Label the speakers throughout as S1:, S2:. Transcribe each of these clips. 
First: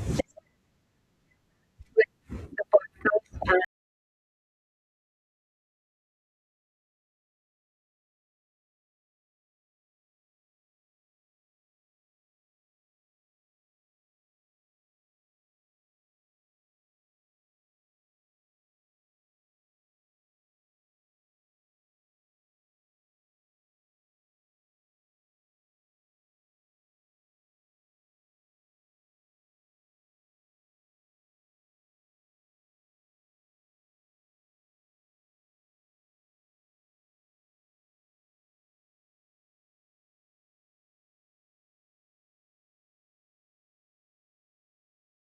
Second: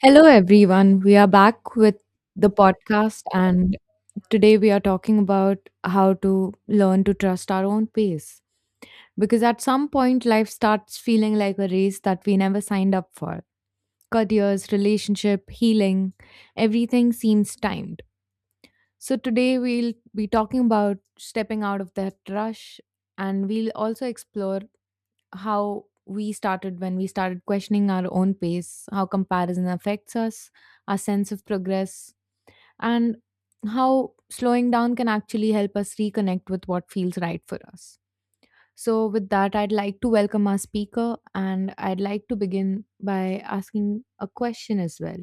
S1: Hello, everyone. We are back with the podcast, and today we are talking about how to learn to trust our own pace. Because at some point, life starts feeling like a race that we never signed up for. Careers, relationship, healing, everything seems timed. So, today we'll be talking about stepping out of that rush, and we'll also explore how we started when we started questioning our own pace, how comparison affects us, our sense of progress, and how slowing down can actually help us reconnect with what feels right for us. So, with that, I'd like to welcome our speaker, and I'd like to begin by asking a question as well.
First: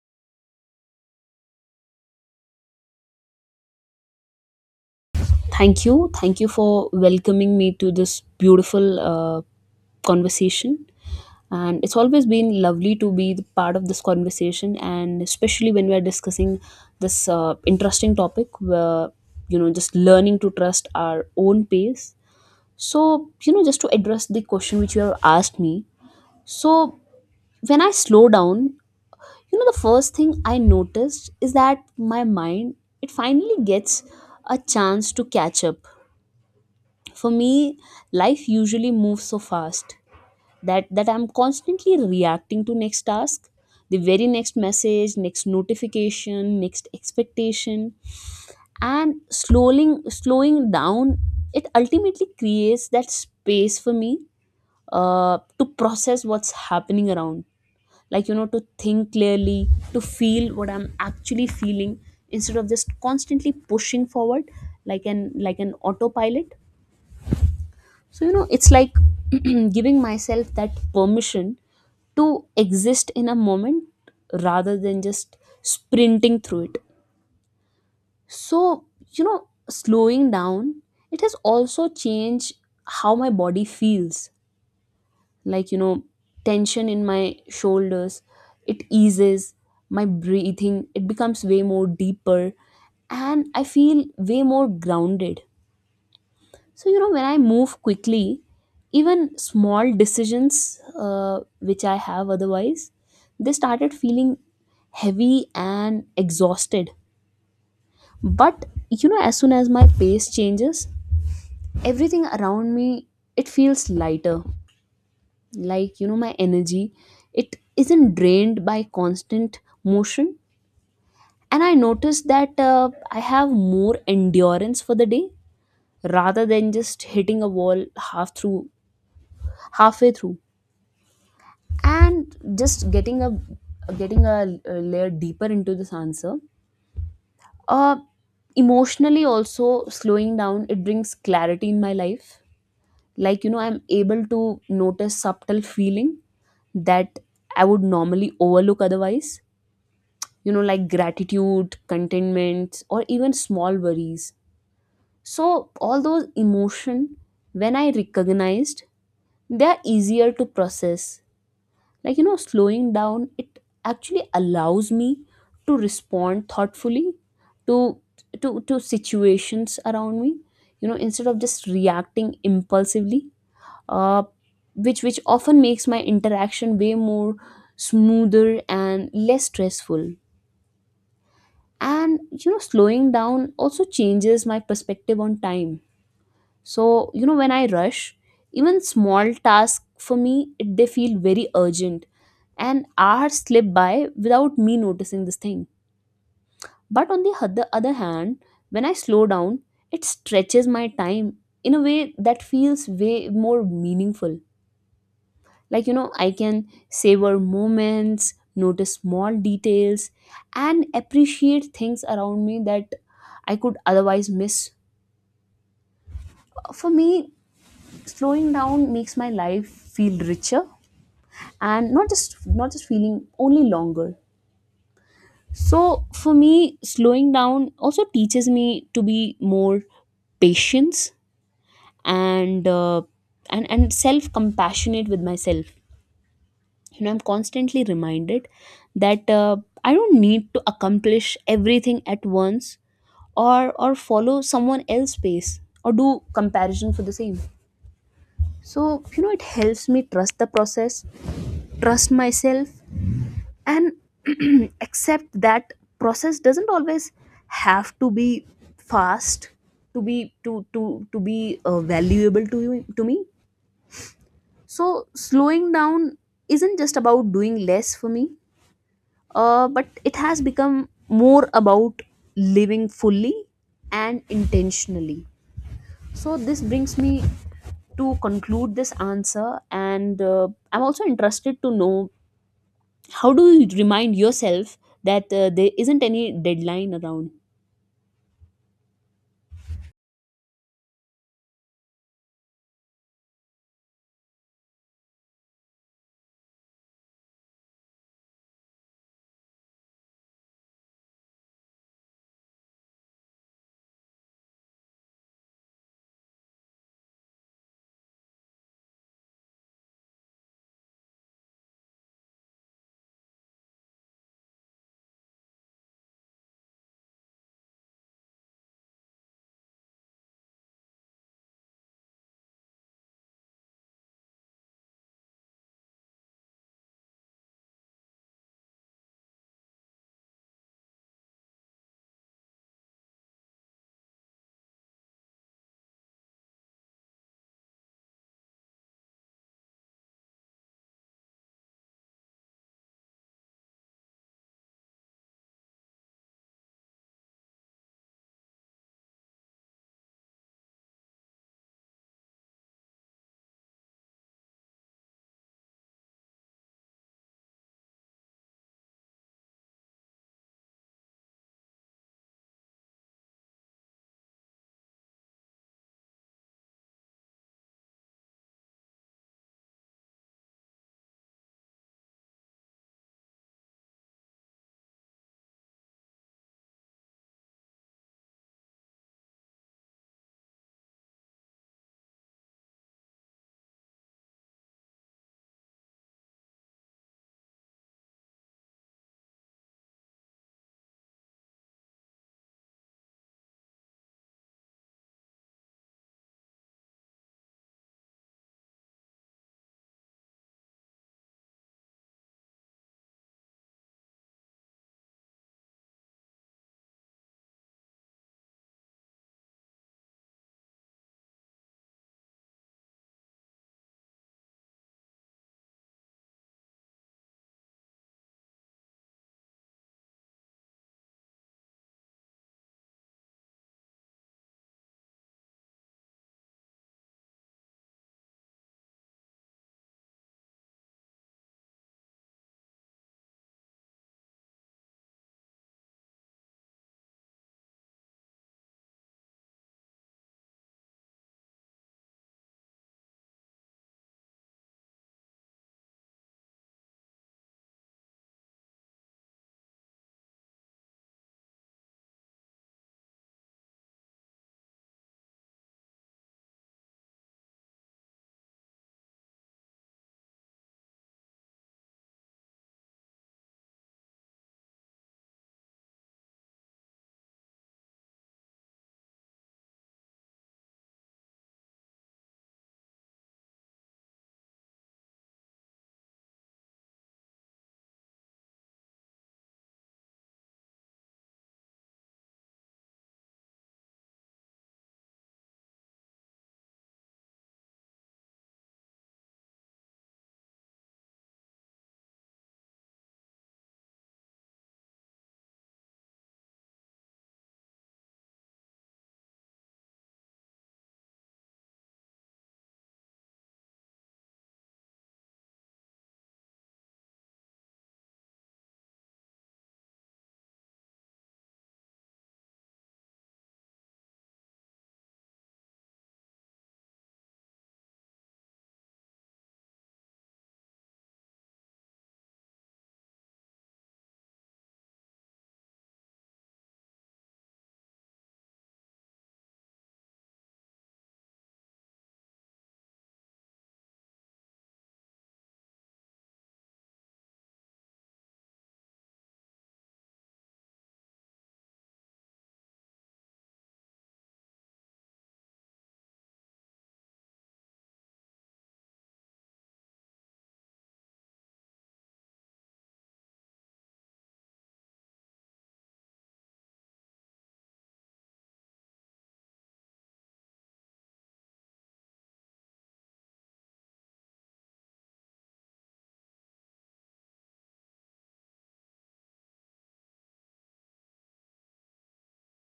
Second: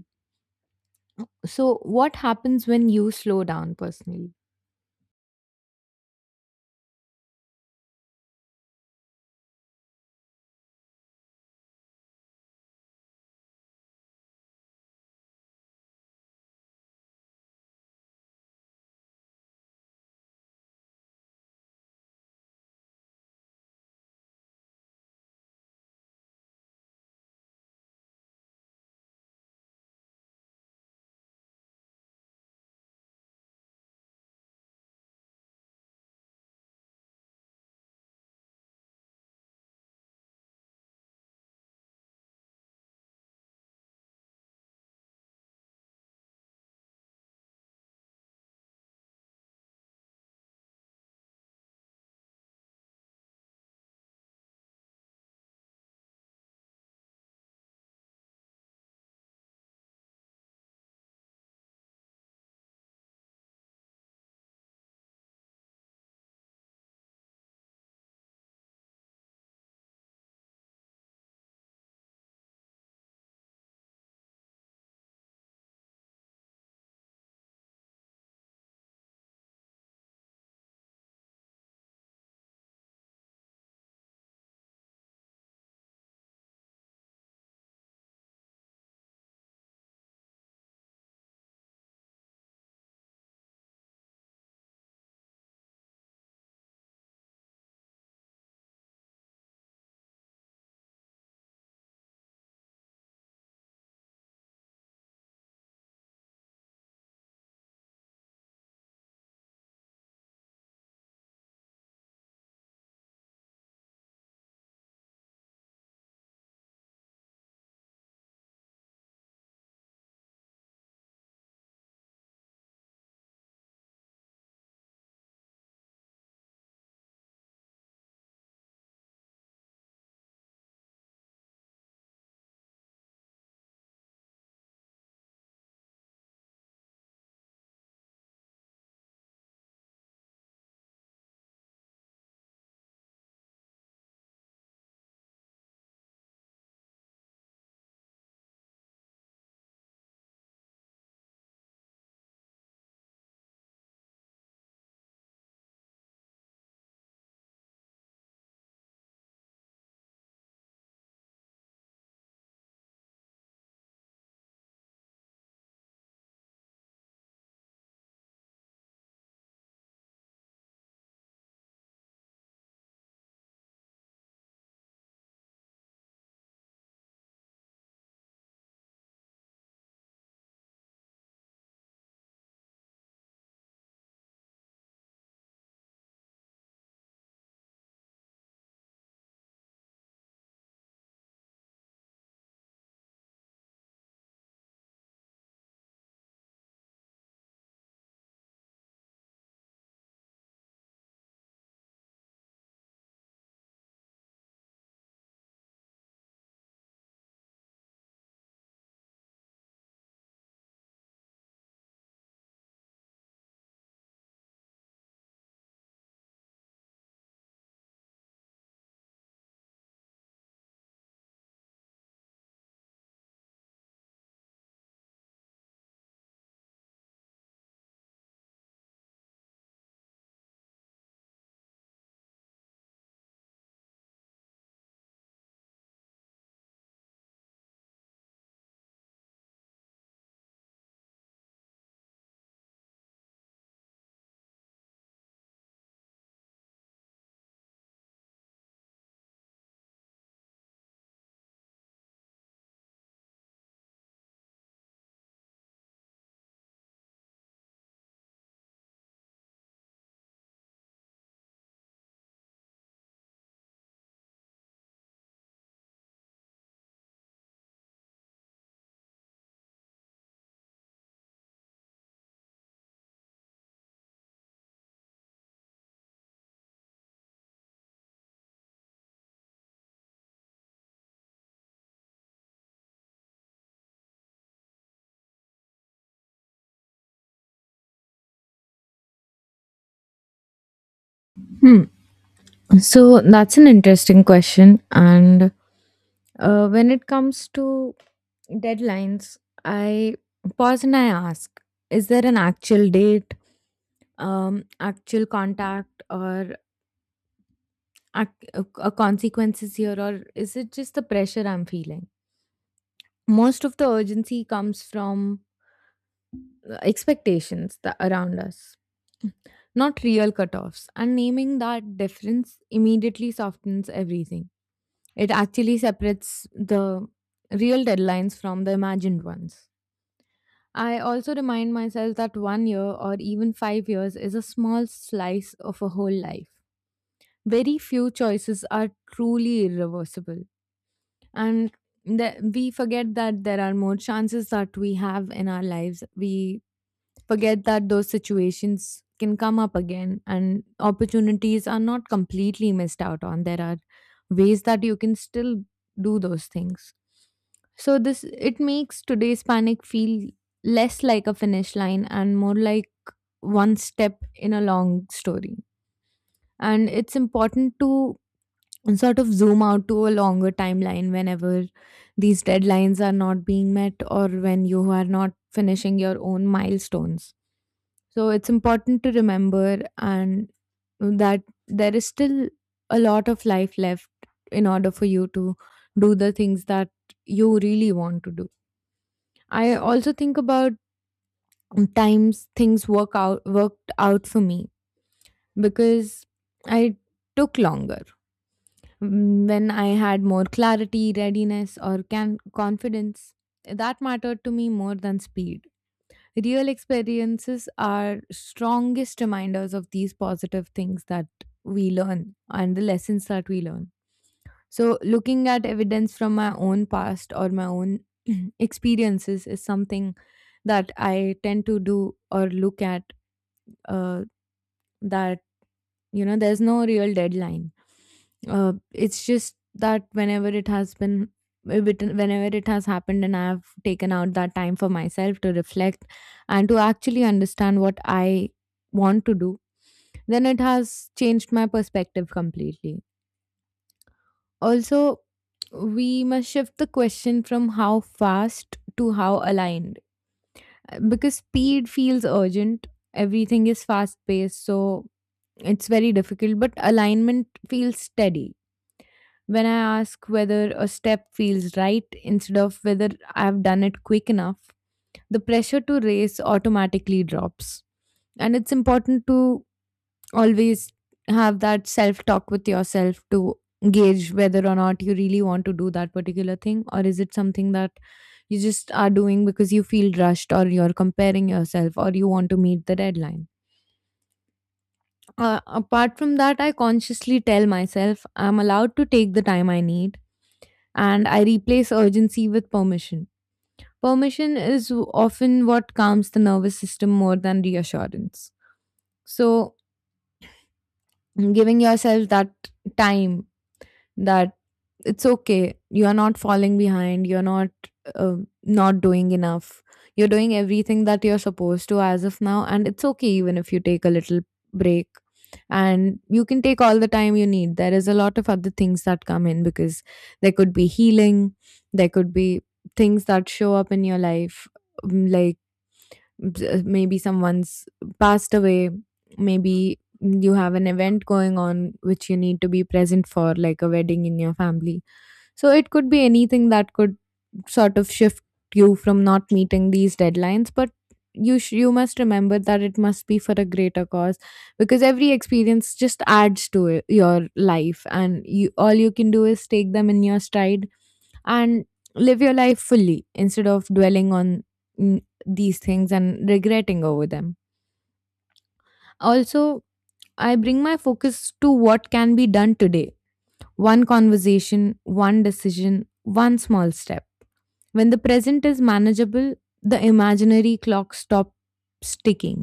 S1: So, what happens when you slow down personally?
S2: Thank you. Thank you for welcoming me to this beautiful conversation. And it's always been lovely to be the part of this conversation, and especially when we're discussing this interesting topic where, you know, just learning to trust our own pace. So, you know, just to address the question which you have asked me. So, when I slow down, you know, the first thing I noticed is that my mind, it finally gets a chance to catch up for me life usually moves so fast that I'm constantly reacting to next task, the very next message, next notification, next expectation. And slowing down, it ultimately creates that space for me to process what's happening around, like you know, to think clearly, to feel what I'm actually feeling, instead of just constantly pushing forward, like an autopilot. So, you know, it's like giving myself that permission to exist in a moment rather than just sprinting through it. So, you know, slowing down, it has also changed how my body feels. Like, you know, tension in my shoulders, it eases. My breathing, it becomes way more deeper and I feel way more grounded. So, you know, when I move quickly, even small decisions which I have otherwise, they started feeling heavy and exhausted. But, you know, as soon as my pace changes, everything around me, it feels lighter. Like, you know, my energy, it isn't drained by constant motion. And I noticed that I have more endurance for the day rather than just hitting a wall half through halfway through, and just getting a layer deeper into this answer. uh Emotionally also, slowing down, it brings clarity in my life. Like, you know, I'm able to notice subtle feeling that I would normally overlook otherwise, you know, like gratitude, contentment, or even small worries. So all those emotion, when I recognized, they are easier to process. Like, you know, slowing down, it actually allows me to respond thoughtfully to to situations around me, you know, instead of just reacting impulsively. uh which often makes my interaction way more smoother and less stressful. And you know, slowing down also changes my perspective on time. So, you know, when I rush, even small tasks for me, it, they feel very urgent. And hours slip by without me noticing this thing. But on the other hand, when I slow down, it stretches my time in a way that feels way more meaningful. Like, you know, I can savor moments, notice small details, and appreciate things around me that I could otherwise miss. For me, slowing down makes my life feel richer and not just feeling only longer. So for me, slowing down also teaches me to be more patience, and and self compassionate with myself. You know, I'm constantly reminded that I don't need to accomplish everything at once, or follow someone else's pace, or do comparison for the same. So you know, it helps me trust the process, trust myself, and accept that process doesn't always have to be fast to be valuable to you to me. So slowing down isn't just about doing less for me, but it has become more about living fully and intentionally. So this brings me to conclude this answer, and I'm also interested to know how do you remind yourself that there isn't any deadline around.
S1: Hmm. So that's an interesting question. And when it comes to deadlines, I pause and I ask, is there an actual date, actual contact, or consequences here, or is it just the pressure I'm feeling? Most of the urgency comes from expectations that around us, not real cutoffs. And naming that difference immediately softens everything. It actually separates the real deadlines from the imagined ones. I also remind myself that one year or even 5 years is a small slice of a whole life. Very few choices are truly irreversible, and that we forget that there are more chances that we have in our lives. We forget that those situations can come up again, and opportunities are not completely missed out on. There are ways that you can still do those things. So this, it makes today's panic feel less like a finish line and more like one step in a long story. And it's important to, and sort of zoom out to a longer timeline whenever these deadlines are not being met, or when you are not finishing your own milestones. So it's important to remember and that there is still a lot of life left in order for you to do the things that you really want to do. I also think about times things worked out for me because I took longer. When I had more clarity, readiness, or confidence, that mattered to me more than speed. Real experiences are strongest reminders of these positive things that we learn and the lessons that we learn. So, looking at evidence from my own past or my own experiences is something that I tend to do or look at, uh, that, there's no real deadline. It's just that whenever it has been, whenever it has happened, and I've taken out that time for myself to reflect and to actually understand what I want to do, then it has changed my perspective completely. Also, we must shift the question from how fast to how aligned, because speed feels urgent, everything is fast paced, so it's very difficult, but alignment feels steady. When I ask whether a step feels right instead of whether I've done it quick enough, the pressure to race automatically drops. And it's important to always have that self talk with yourself to gauge whether or not you really want to do that particular thing, or is it something that you just are doing because you feel rushed, or you're comparing yourself, or you want to meet the deadline. Apart from that, I consciously tell myself I'm allowed to take the time I need, and I replace urgency with permission. Permission is often what calms the nervous system more than reassurance. So, giving yourself that time, that it's okay, you are not falling behind, you're not, uh, not doing enough, you're doing everything that you're supposed to as of now, and it's okay even if you take a little break, and you can take all the time you need. There is a lot of other things that come in, because there could be healing, there could be things that show up in your life. Like, maybe someone's passed away, maybe you have an event going on which you need to be present for, like a wedding in your family. So it could be anything that could sort of shift you from not meeting these deadlines, but you must remember that it must be for a greater cause, because every experience just adds to it, your life, and you all you can do is take them in your stride and live your life fully instead of dwelling on these things and regretting over them. Also, I bring my focus to what can be done today, one conversation, one decision, one small step. When the present is manageable, the imaginary clock stops ticking,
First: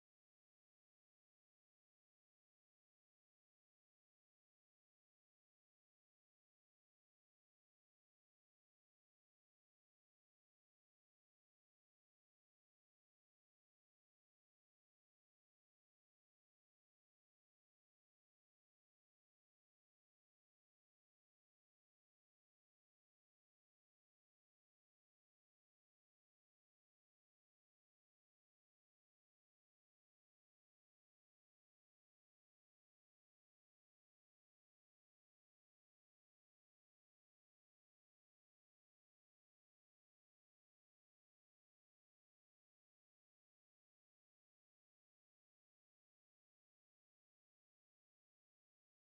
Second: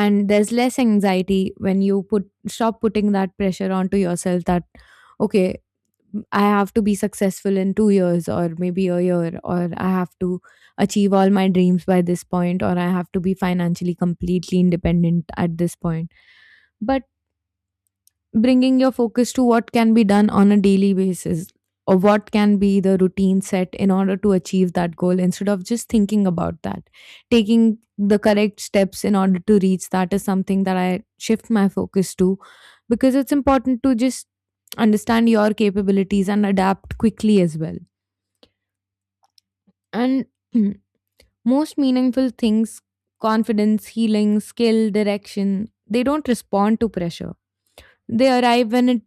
S1: and there's less anxiety when you put stop putting that pressure onto yourself, that okay, I have to be successful in 2 years, or maybe a year, or I have to achieve all my dreams by this point, or I have to be financially completely independent at this point. But bringing your focus to what can be done on a daily basis, or what can be the routine set in order to achieve that goal, instead of just thinking about that, taking the correct steps in order to reach that is something that I shift my focus to, because it's important to just understand your capabilities and adapt quickly as well. And most meaningful things, confidence, healing, skill, direction, they don't respond to pressure. They arrive when it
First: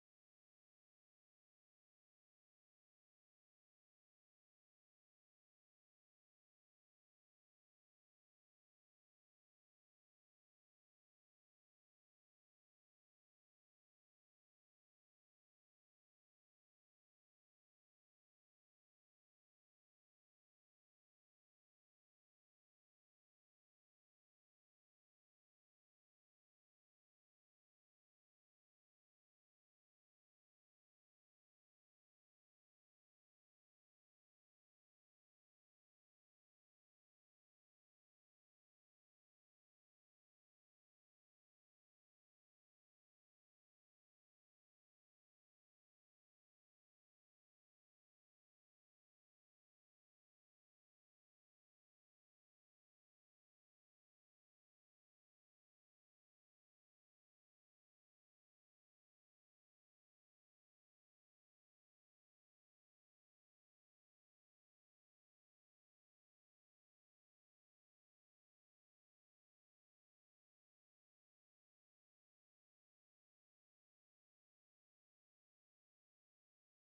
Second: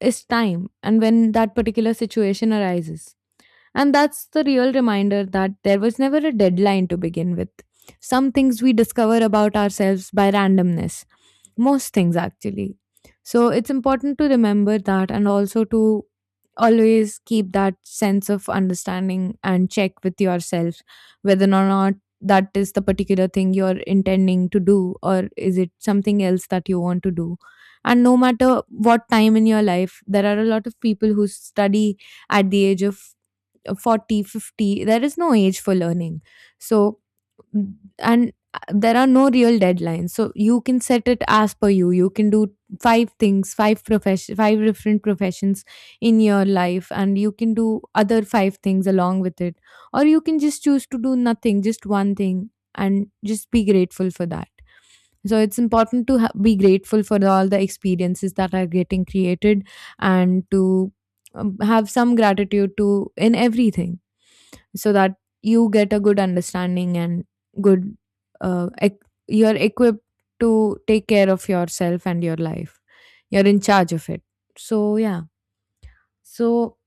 S1: is time and when that particular situation arises. And that's the real reminder that there was never a deadline to begin with. Some things we discover about ourselves by randomness, most things actually. So it's important to remember that, and also to always keep that sense of understanding and check with yourself whether or not that is the particular thing you're intending to do, or is it something else that you want to do. And no matter what time in your life, there are a lot of people who study at the age of 40, 50. There is no age for learning. So, and there are no real deadlines, so you can set it as per you. You can do five things, five profession, five different professions in your life, and you can do other five things along with it, or you can just choose to do nothing, just one thing, and just be grateful for that. So it's important to be grateful for all the experiences that are getting created, and to have some gratitude to in everything, so that you get a good understanding and good, uh, ec- you're equipped to take care of yourself and your life. You're in charge of it. So yeah. So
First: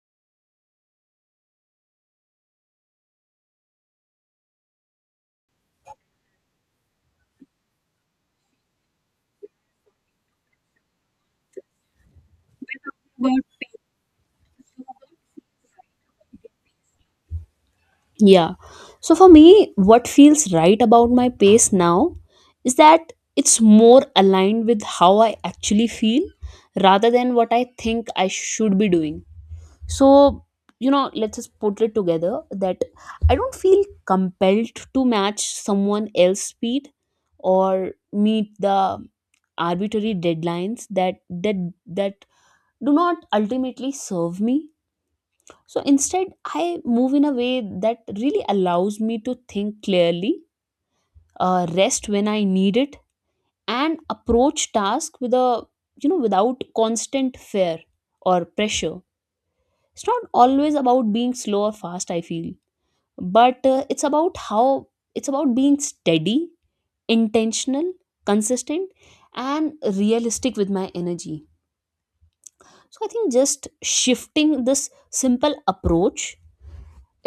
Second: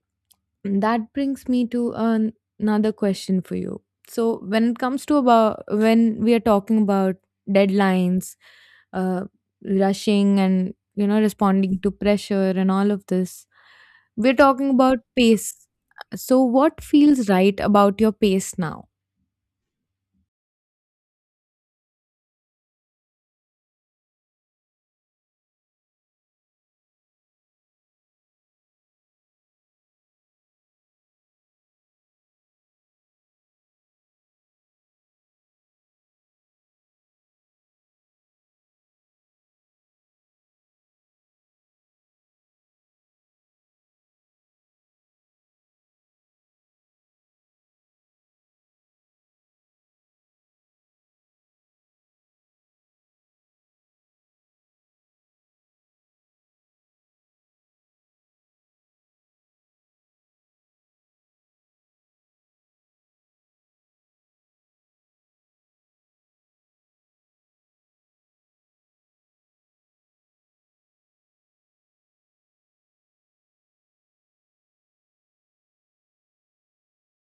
S1: that brings me to another question for you. So when it comes to, about when we are talking about deadlines, uh, rushing, and responding to pressure and all of this, we're talking about pace. So what feels right about your
S2: Yeah,
S1: pace now?
S2: so for me, what feels right about my pace now is that it's more aligned with how I actually feel rather than what I think I should be doing. So you know, let's just put it together that I don't feel compelled to match someone else's speed or meet the arbitrary deadlines that do not ultimately serve me. So instead, I move in a way that really allows me to think clearly, rest when I need it, and approach task with a, you know, without constant fear or pressure. It's not always about being slow or fast, I feel, but it's about how, it's about being steady, intentional, consistent, and realistic with my energy. So I think just shifting this simple approach,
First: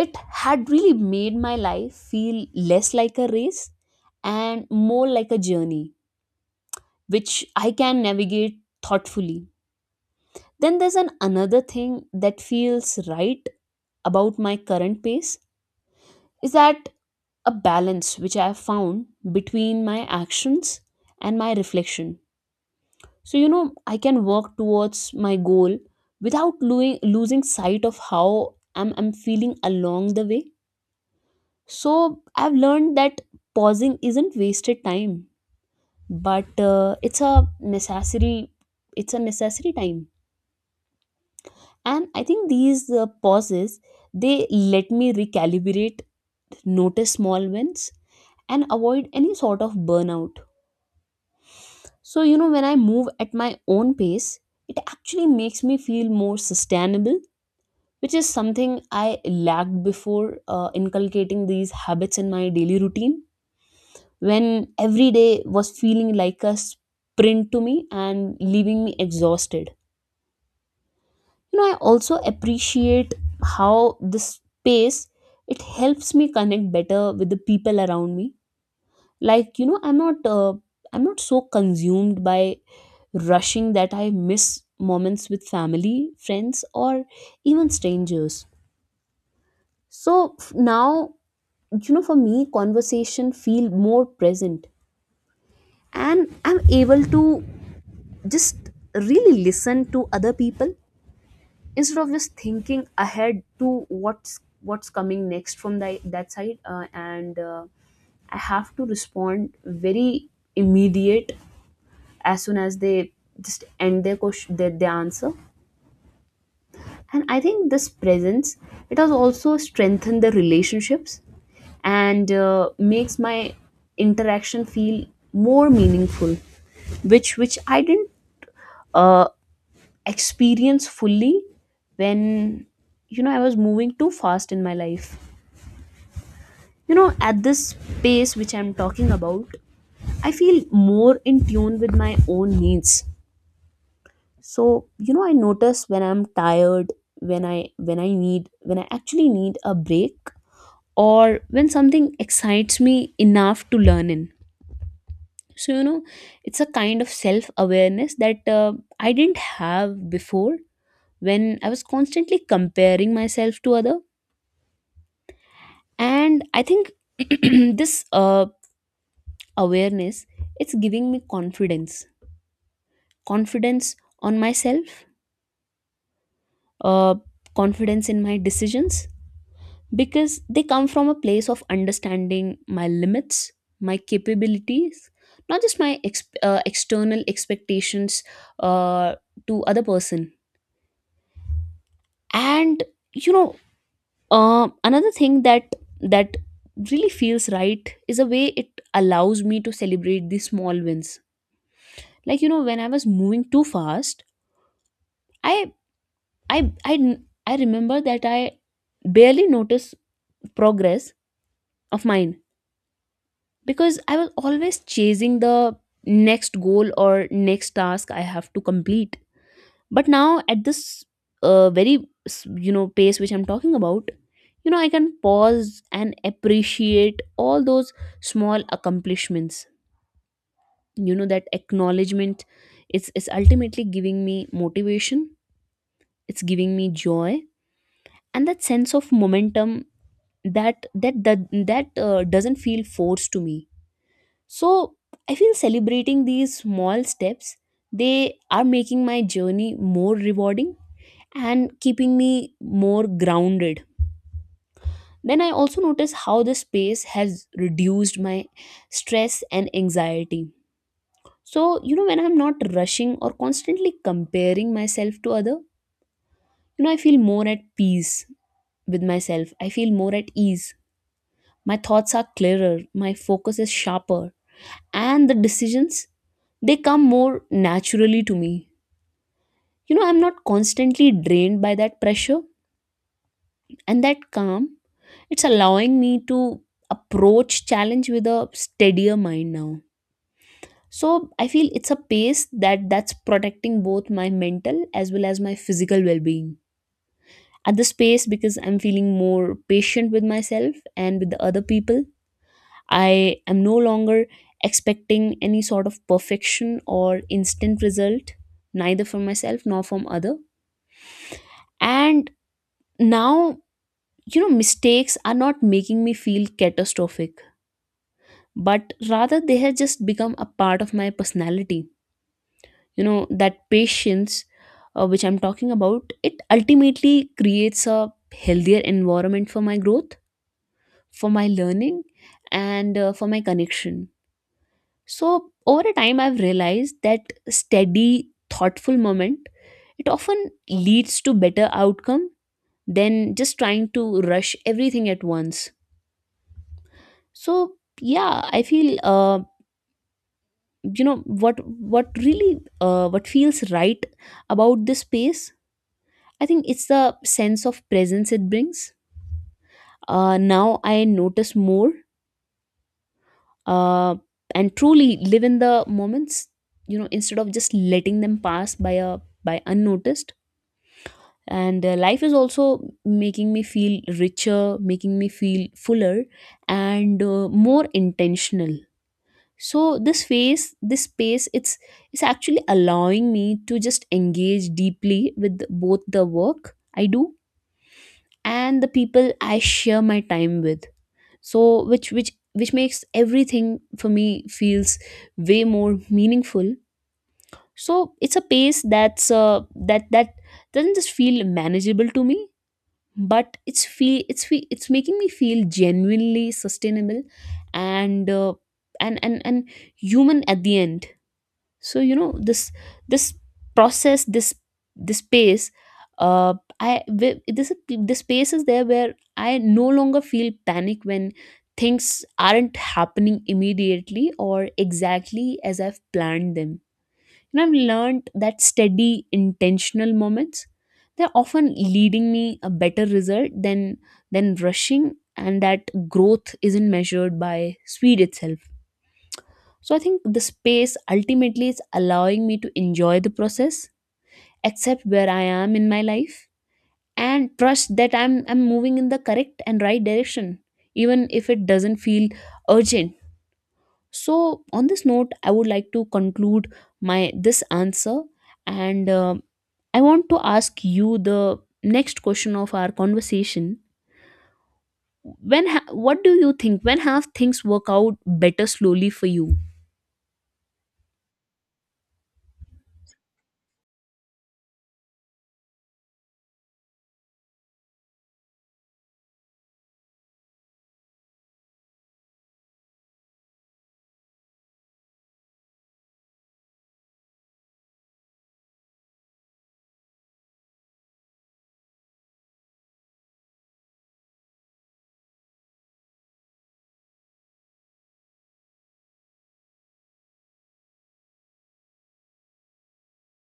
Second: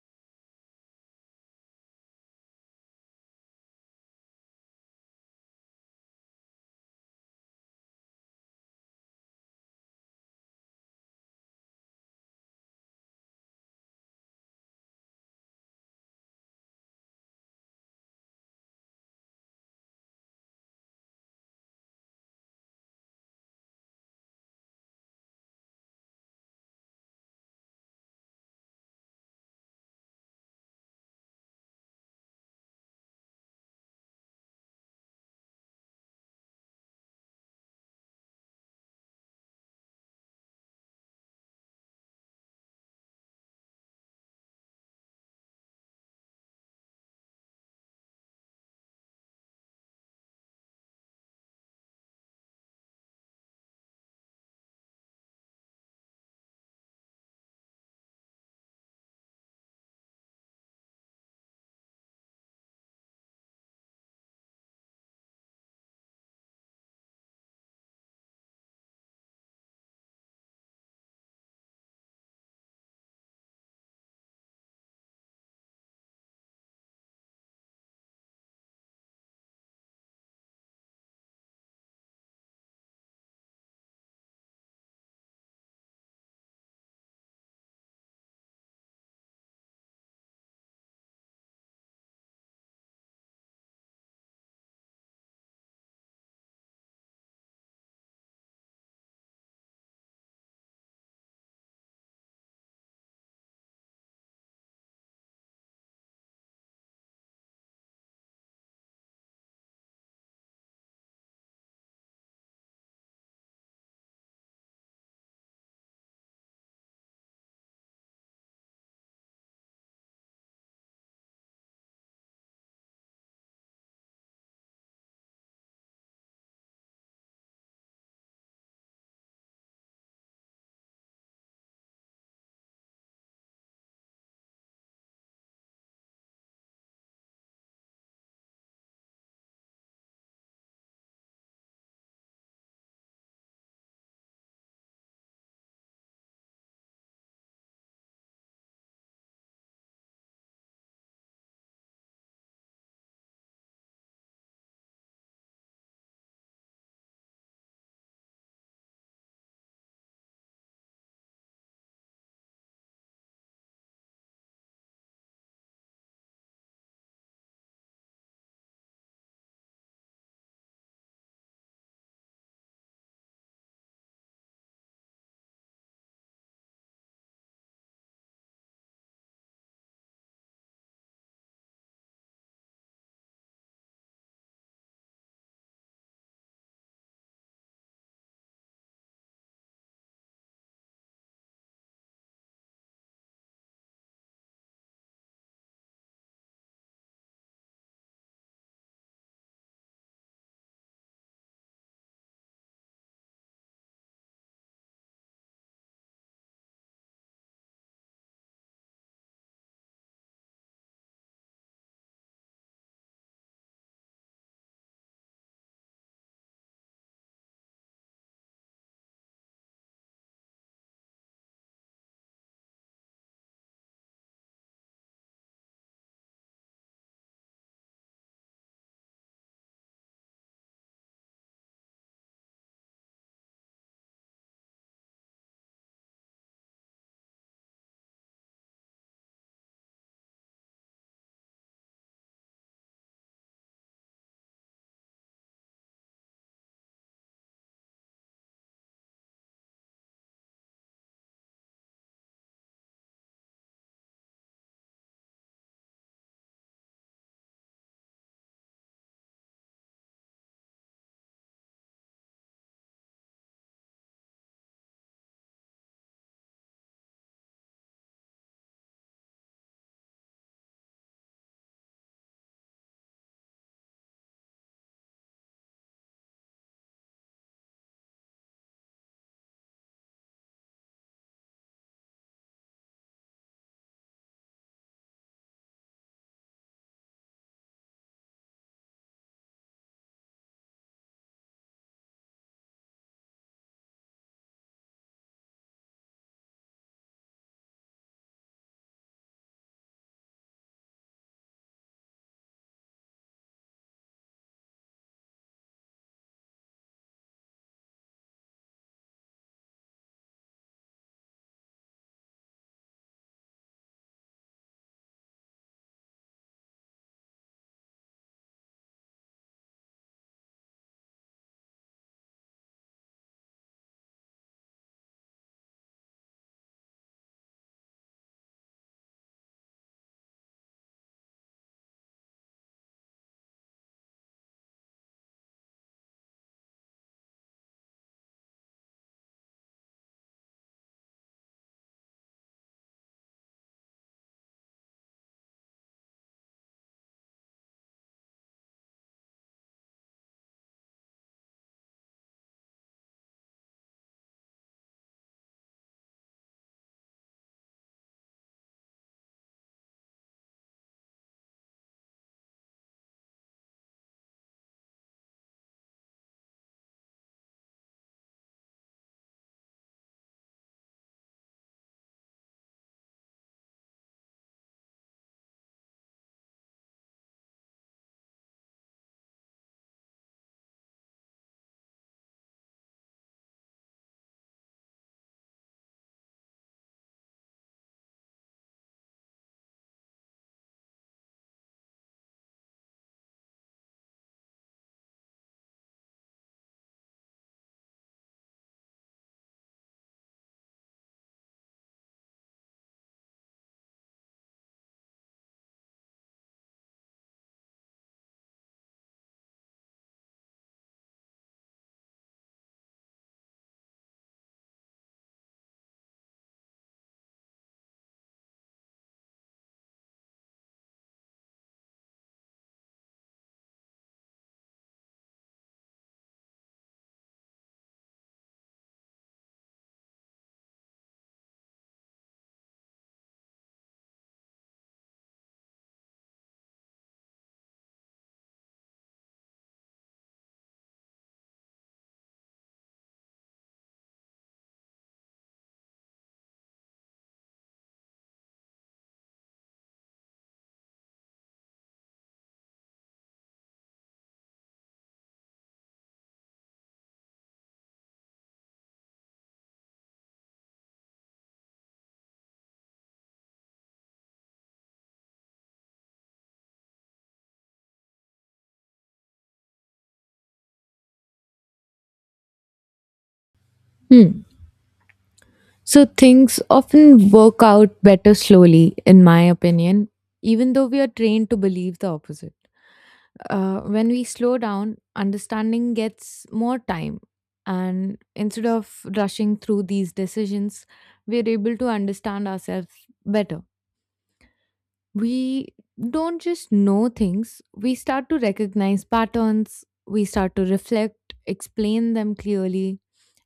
S2: it had really made my life feel less like a race and more like a journey, which I can navigate thoughtfully. Then there's an another thing that feels right about my current pace, is that a balance which I have found between my actions and my reflection. So you know, I can work towards my goal without losing sight of how I'm feeling along the way. So I've learned that pausing isn't wasted time, but it's a necessary, it's a necessary time. And I think these pauses, they let me recalibrate, notice small wins, and avoid any sort of burnout. So you know, when I move at my own pace, it actually makes me feel more sustainable, which is something I lacked before inculcating these habits in my daily routine, when every day was feeling like a sprint to me and leaving me exhausted. You know, I also appreciate how this space, it helps me connect better with the people around me. Like you know, I'm not so consumed by rushing that I miss moments with family, friends, or even strangers. So now, you know, for me conversation feel more present, and I'm able to just really listen to other people instead of just thinking ahead to what's coming next from that side, and I have to respond very immediate as soon as they just end their question, their answer. And I think this presence, it has also strengthened the relationships and makes my interaction feel more meaningful, which which I didn't uh, experience fully when, you know, I was moving too fast in my life. You know, at this pace which I'm talking about, I feel more in tune with my own needs. So, you know, I notice when I'm tired, when I need when I actually need a break, or when something excites me enough to learn in. So, you know, it's a kind of self-awareness that I didn't have before, when I was constantly comparing myself to other. And I think this awareness, it's giving me confidence on myself, uh, confidence in my decisions, because they come from a place of understanding my limits, my capabilities, not just my external expectations uh, to other person. And you know, another thing that really feels right is a way it allows me to celebrate the small wins. Like you know, when I was moving too fast, I I I remember that I barely noticed progress of mine, because I was always chasing the next goal, or next task I have to complete. But now at this very, you know, pace which I'm talking about, you know, I can pause and appreciate all those small accomplishments. You know, that acknowledgement, it's ultimately giving me motivation, it's giving me joy, and that sense of momentum that that that, that doesn't feel forced to me. So I feel celebrating these small steps, they are making my journey more rewarding and keeping me more grounded. Then I also notice how the space has reduced my stress and anxiety. So you know, when I'm not rushing or constantly comparing myself to other, you know, I feel more at peace with myself, I feel more at ease. My thoughts are clearer, my focus is sharper, and the decisions, they come more naturally to me. You know, I'm not constantly drained by that pressure, and that calm, it's allowing me to approach challenge with a steadier mind now. So I feel it's a pace that that's protecting both my mental as well as my physical well-being at the space, because I'm feeling more patient with myself and with the other people. I am no longer expecting any sort of perfection or instant result, neither from myself nor from other. And now, you know, mistakes are not making me feel catastrophic, but rather they have just become a part of my personality. You know, that patience, which I'm talking about, it ultimately creates a healthier environment for my growth, for my learning, and for my connection. So over a time, I've realized that steady, thoughtful moment, it often leads to better outcome than just trying to rush everything at once. So yeah, I feel you know, what really what feels right about this space, I think it's the sense of presence it brings. Now I notice more uh, and truly live in the moments. You know, instead of just letting them pass by unnoticed. And life is also making me feel richer, making me feel fuller, and more intentional. So this phase, this space, it's actually allowing me to just engage deeply with both the work I do and the people I share my time with. So which makes everything for me feels way more meaningful. So it's a pace that's that doesn't just feel manageable to me, but it's making me feel genuinely sustainable, and and human at the end. So you know, this process this this space, uh I wi- this space is there where I no longer feel panic when things aren't happening immediately or exactly as I've planned them. And I've learned that steady, intentional moments, they're often leading me a better result than rushing, and that growth isn't measured by speed itself. So I think the space ultimately is allowing me to enjoy the process, accept where I am in my life, and trust that I'm moving in the correct and right direction, even if it doesn't feel urgent. So on this note, I would like to conclude my this answer, and I want to ask you the next question of our conversation. What do you think? When have things work out better slowly for you?
S1: Hmm. So things often work out better slowly, in my opinion, even though we are trained to believe the opposite. When we slow down, understanding gets more time. And instead of rushing through these decisions, we're able to understand ourselves better. We don't just know things, we start to recognize patterns, we start to reflect, explain them clearly,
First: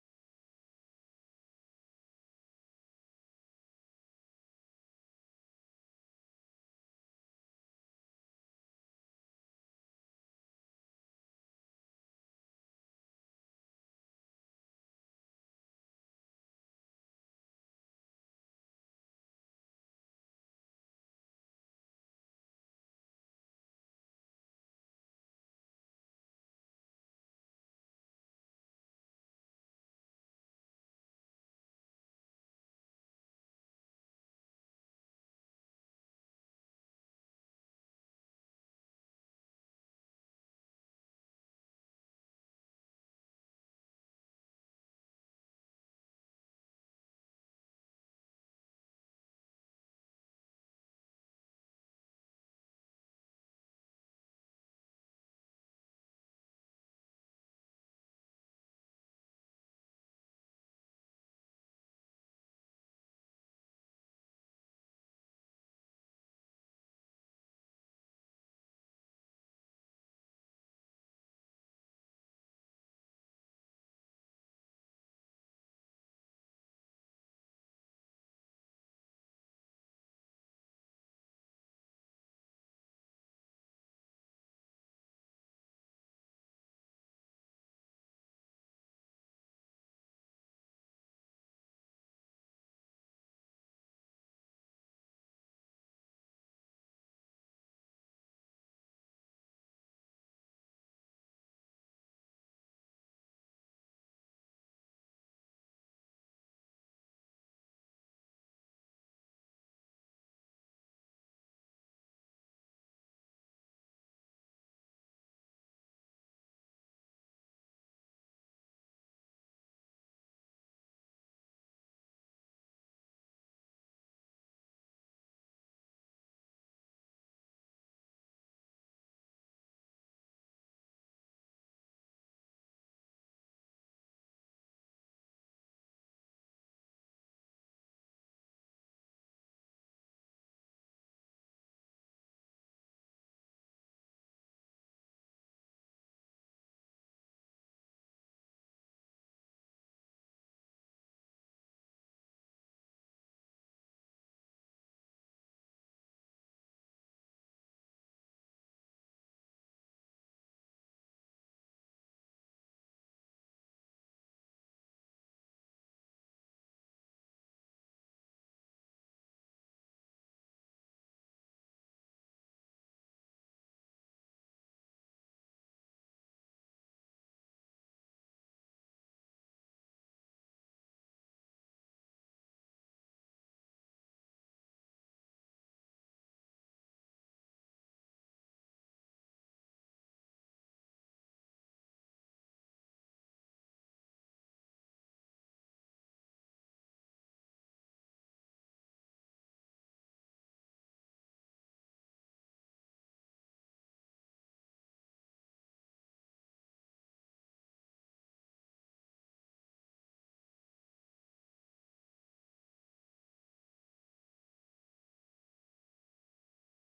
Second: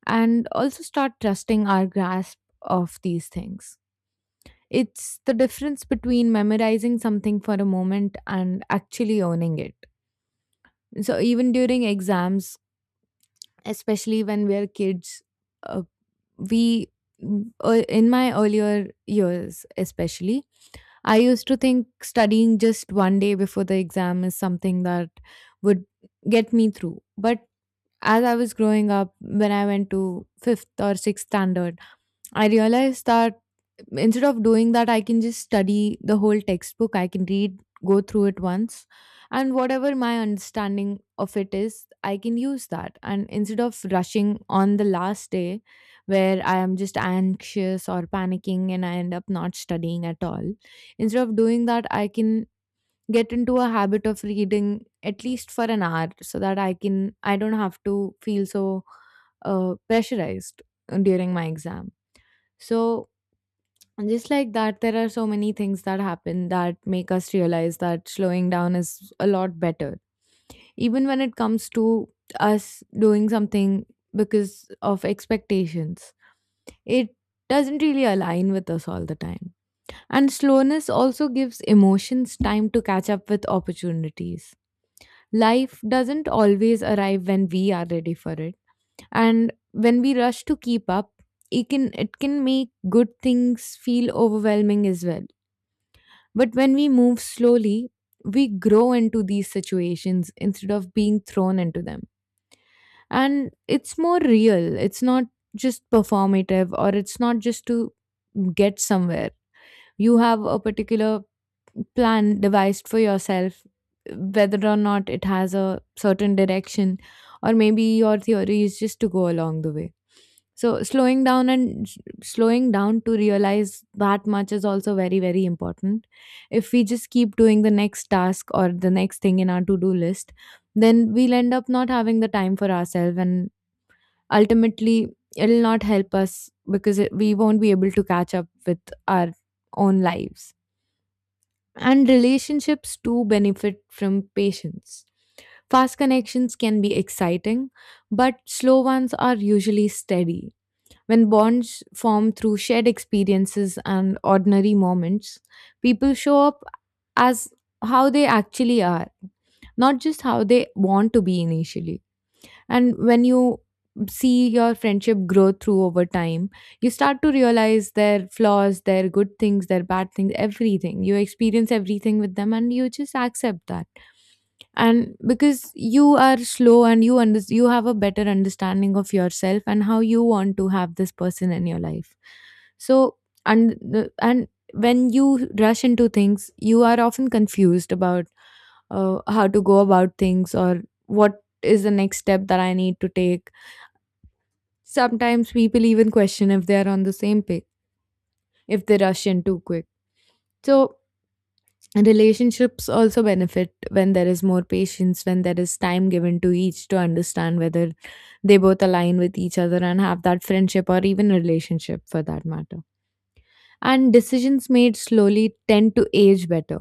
S1: and also start trusting our grasp of these things. It's the difference between memorizing something for a moment and actually owning it. So, even during exams, especially when we're kids, uh, we, in my earlier years, especially, I used to think studying just one day before the exam is something that would get me through. But as I was growing up, when I went to fifth or sixth standard, I realized that instead of doing that, I can just study the whole textbook. I can read, go through it once, and whatever my understanding of it is, I can use that. And instead of rushing on the last day where I am just anxious or panicking and I end up not studying at all, instead of doing that, I can get into a habit of reading at least for an hour so that I don't have to feel so pressurized during my exam. So, just like that, there are so many things that happen that make us realize that slowing down is a lot better. Even when it comes to us doing something because of expectations, it doesn't really align with us all the time. And slowness also gives emotions time to catch up with opportunities. Life doesn't always arrive when we are ready for it, and when we rush to keep up, it can make good things feel overwhelming as well. But when we move slowly, we grow into these situations instead of being thrown into them, and it's more real. It's not just performative, or it's not just to get somewhere. You have a particular plan devised for yourself, whether or not it has a certain direction, or maybe your theory is just to go along the way. So slowing down and slowing down to realize that much is also very, very important. If we just keep doing the next task or the next thing in our to do list, then we'll end up not having the time for ourselves, and ultimately it'll not help us because we won't be able to catch up with our own lives. And relationships too benefit from patience. Fast connections can be exciting, but slow ones are usually steady. When bonds form through shared experiences and ordinary moments, people show up as how they actually are, not just how they want to be initially. And when you see your friendship grow through over time, you start to realize their flaws, their good things, their bad things. Everything, you experience everything with them, and you just accept that. And because you are slow and you you have a better understanding of yourself and how you want to have this person in your life. So, and and when you rush into things, you are often confused about how to go about things or what is the next step that I need to take. Sometimes people even question if they are on the same page, if they rush in too quick. So, relationships also benefit when there is more patience, when there is time given to each to understand whether they both align with each other and have that friendship or even relationship for that matter. And decisions made slowly tend to age better.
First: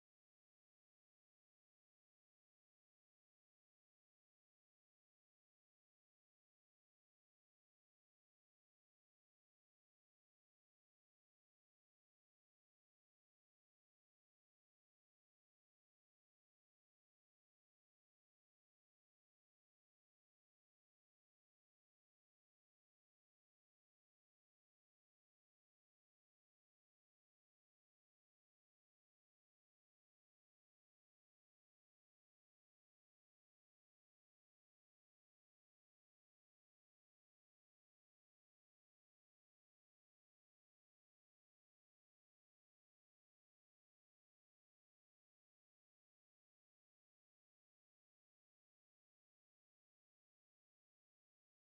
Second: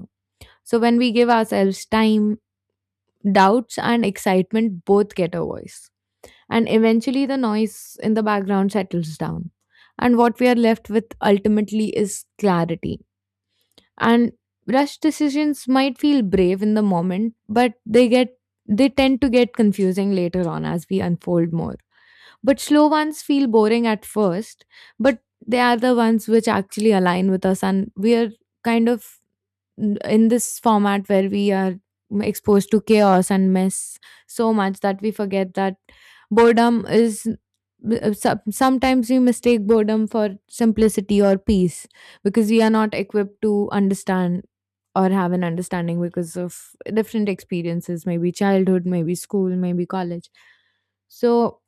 S1: So, when we give ourselves time, doubts and excitement both get a voice, and eventually the noise in the background settles down. And what we are left with ultimately is clarity. And rushed decisions might feel brave in the moment, but they get they tend to get confusing later on as we unfold more. But slow ones feel boring at first, but they are the ones which actually align with us, and we are kind of in this format where we are exposed to chaos and mess so much that we forget that boredom is b- so- sometimes we mistake boredom for simplicity or peace because we are not equipped to understand or have an understanding because of different experiences, maybe childhood, maybe school, maybe college. So,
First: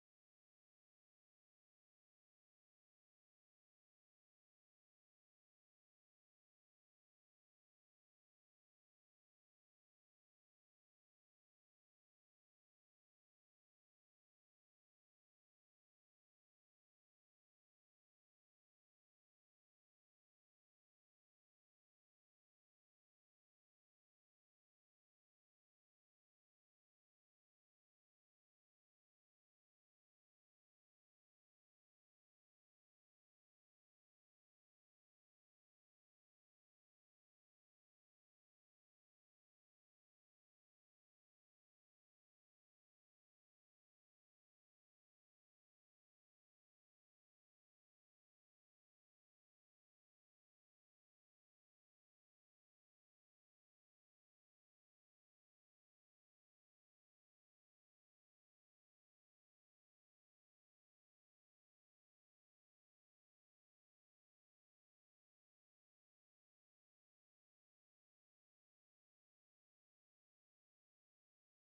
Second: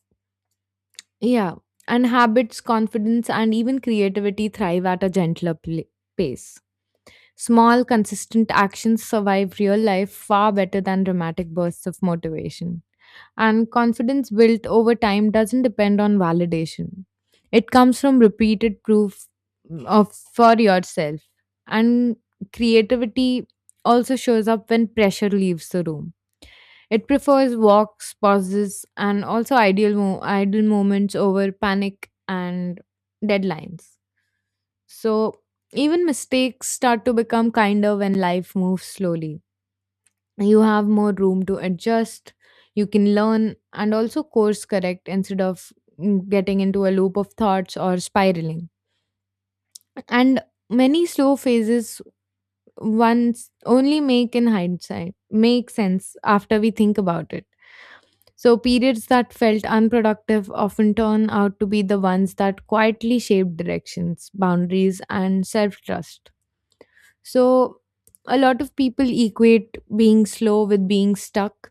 S1: yeah. And habits, confidence and even creativity thrive at a gentler pace. Small, consistent actions survive real life far better than dramatic bursts of motivation. And confidence built over time doesn't depend on validation, it comes from repeated proof of for yourself. And creativity also shows up when pressure leaves the room. It prefers walks, pauses, and also idle moments over panic and deadlines. So even mistakes start to become kinder when life moves slowly. You have more room to adjust, you can learn and also course correct instead of getting into a loop of thoughts or spiraling. And many slow phases once only make in hindsight make sense after we think about it. So periods that felt unproductive often turn out to be the ones that quietly shape directions, boundaries and self-trust. So, a lot of people equate being slow with being stuck,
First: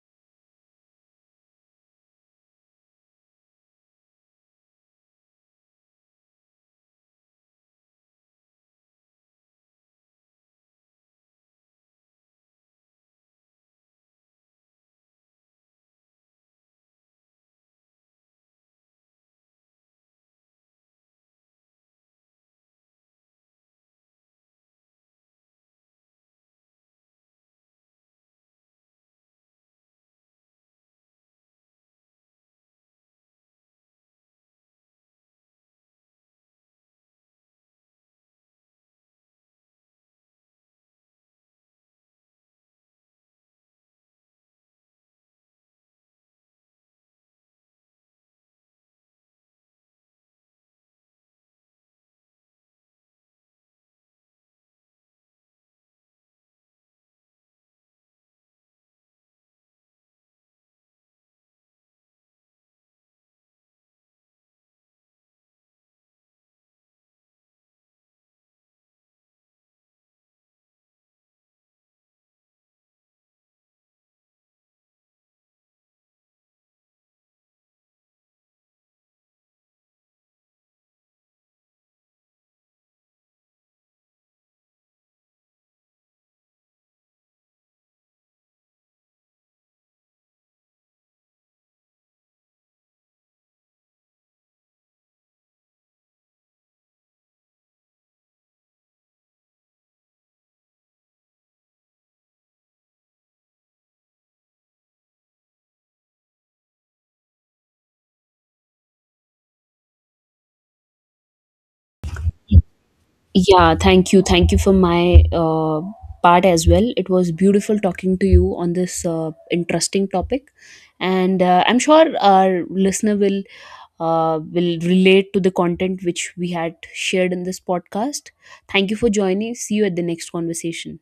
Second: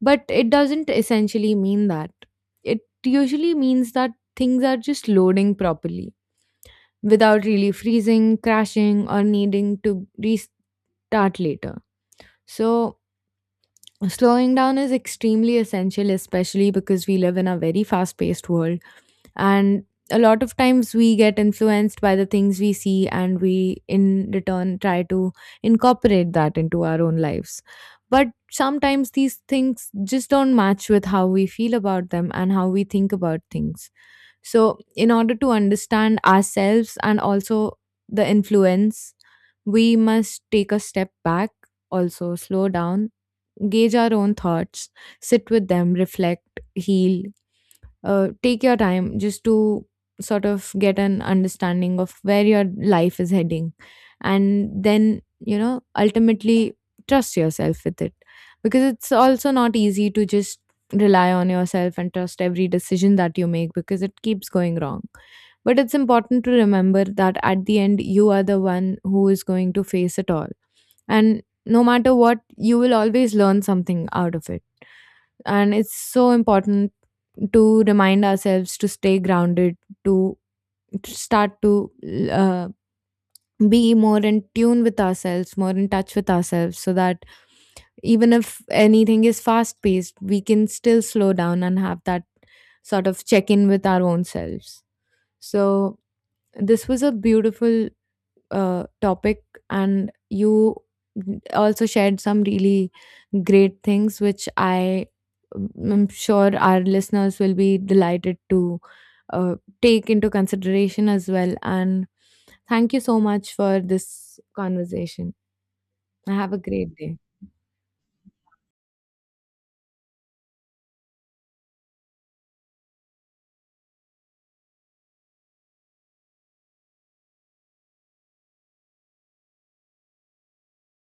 S1: but it doesn't essentially mean that. It usually means that things are just loading properly without really freezing, crashing, or needing to restart later. So, slowing down is extremely essential, especially because we live in a very fast paced world, and a lot of times we get influenced by the things we see and we in return try to incorporate that into our own lives. But sometimes these things just don't match with how we feel about them and how we think about things. So in order to understand ourselves and also the influence, we must take a step back, also slow down, gauge our own thoughts, sit with them, reflect, heal. Take your time just to sort of get an understanding of where your life is heading, and then you know ultimately trust yourself with it. Because it's also not easy to just rely on yourself and trust every decision that you make, because it keeps going wrong. But it's important to remember that at the end you are the one who is going to face it all, and no matter what you will always learn something out of it. And it's so important to remind ourselves to stay grounded, to to start to uh, be more in tune with ourselves, more in touch with ourselves, so that even if anything is fast paced we can still slow down and have that sort of check in with our own selves. So, this was a beautiful topic, and you also shared some really great things which I'm sure our listeners will be delighted to uh, take into consideration as well. And thank you so much
S2: Yeah,
S1: for
S2: thank you.
S1: this
S2: Thank you for my
S1: conversation.
S2: part
S1: Have a
S2: as well.
S1: great
S2: It
S1: day.
S2: was beautiful talking to you on this interesting topic, and I'm sure our listener will relate to the content which we had shared in this podcast. Thank you for joining. See you at the next conversation.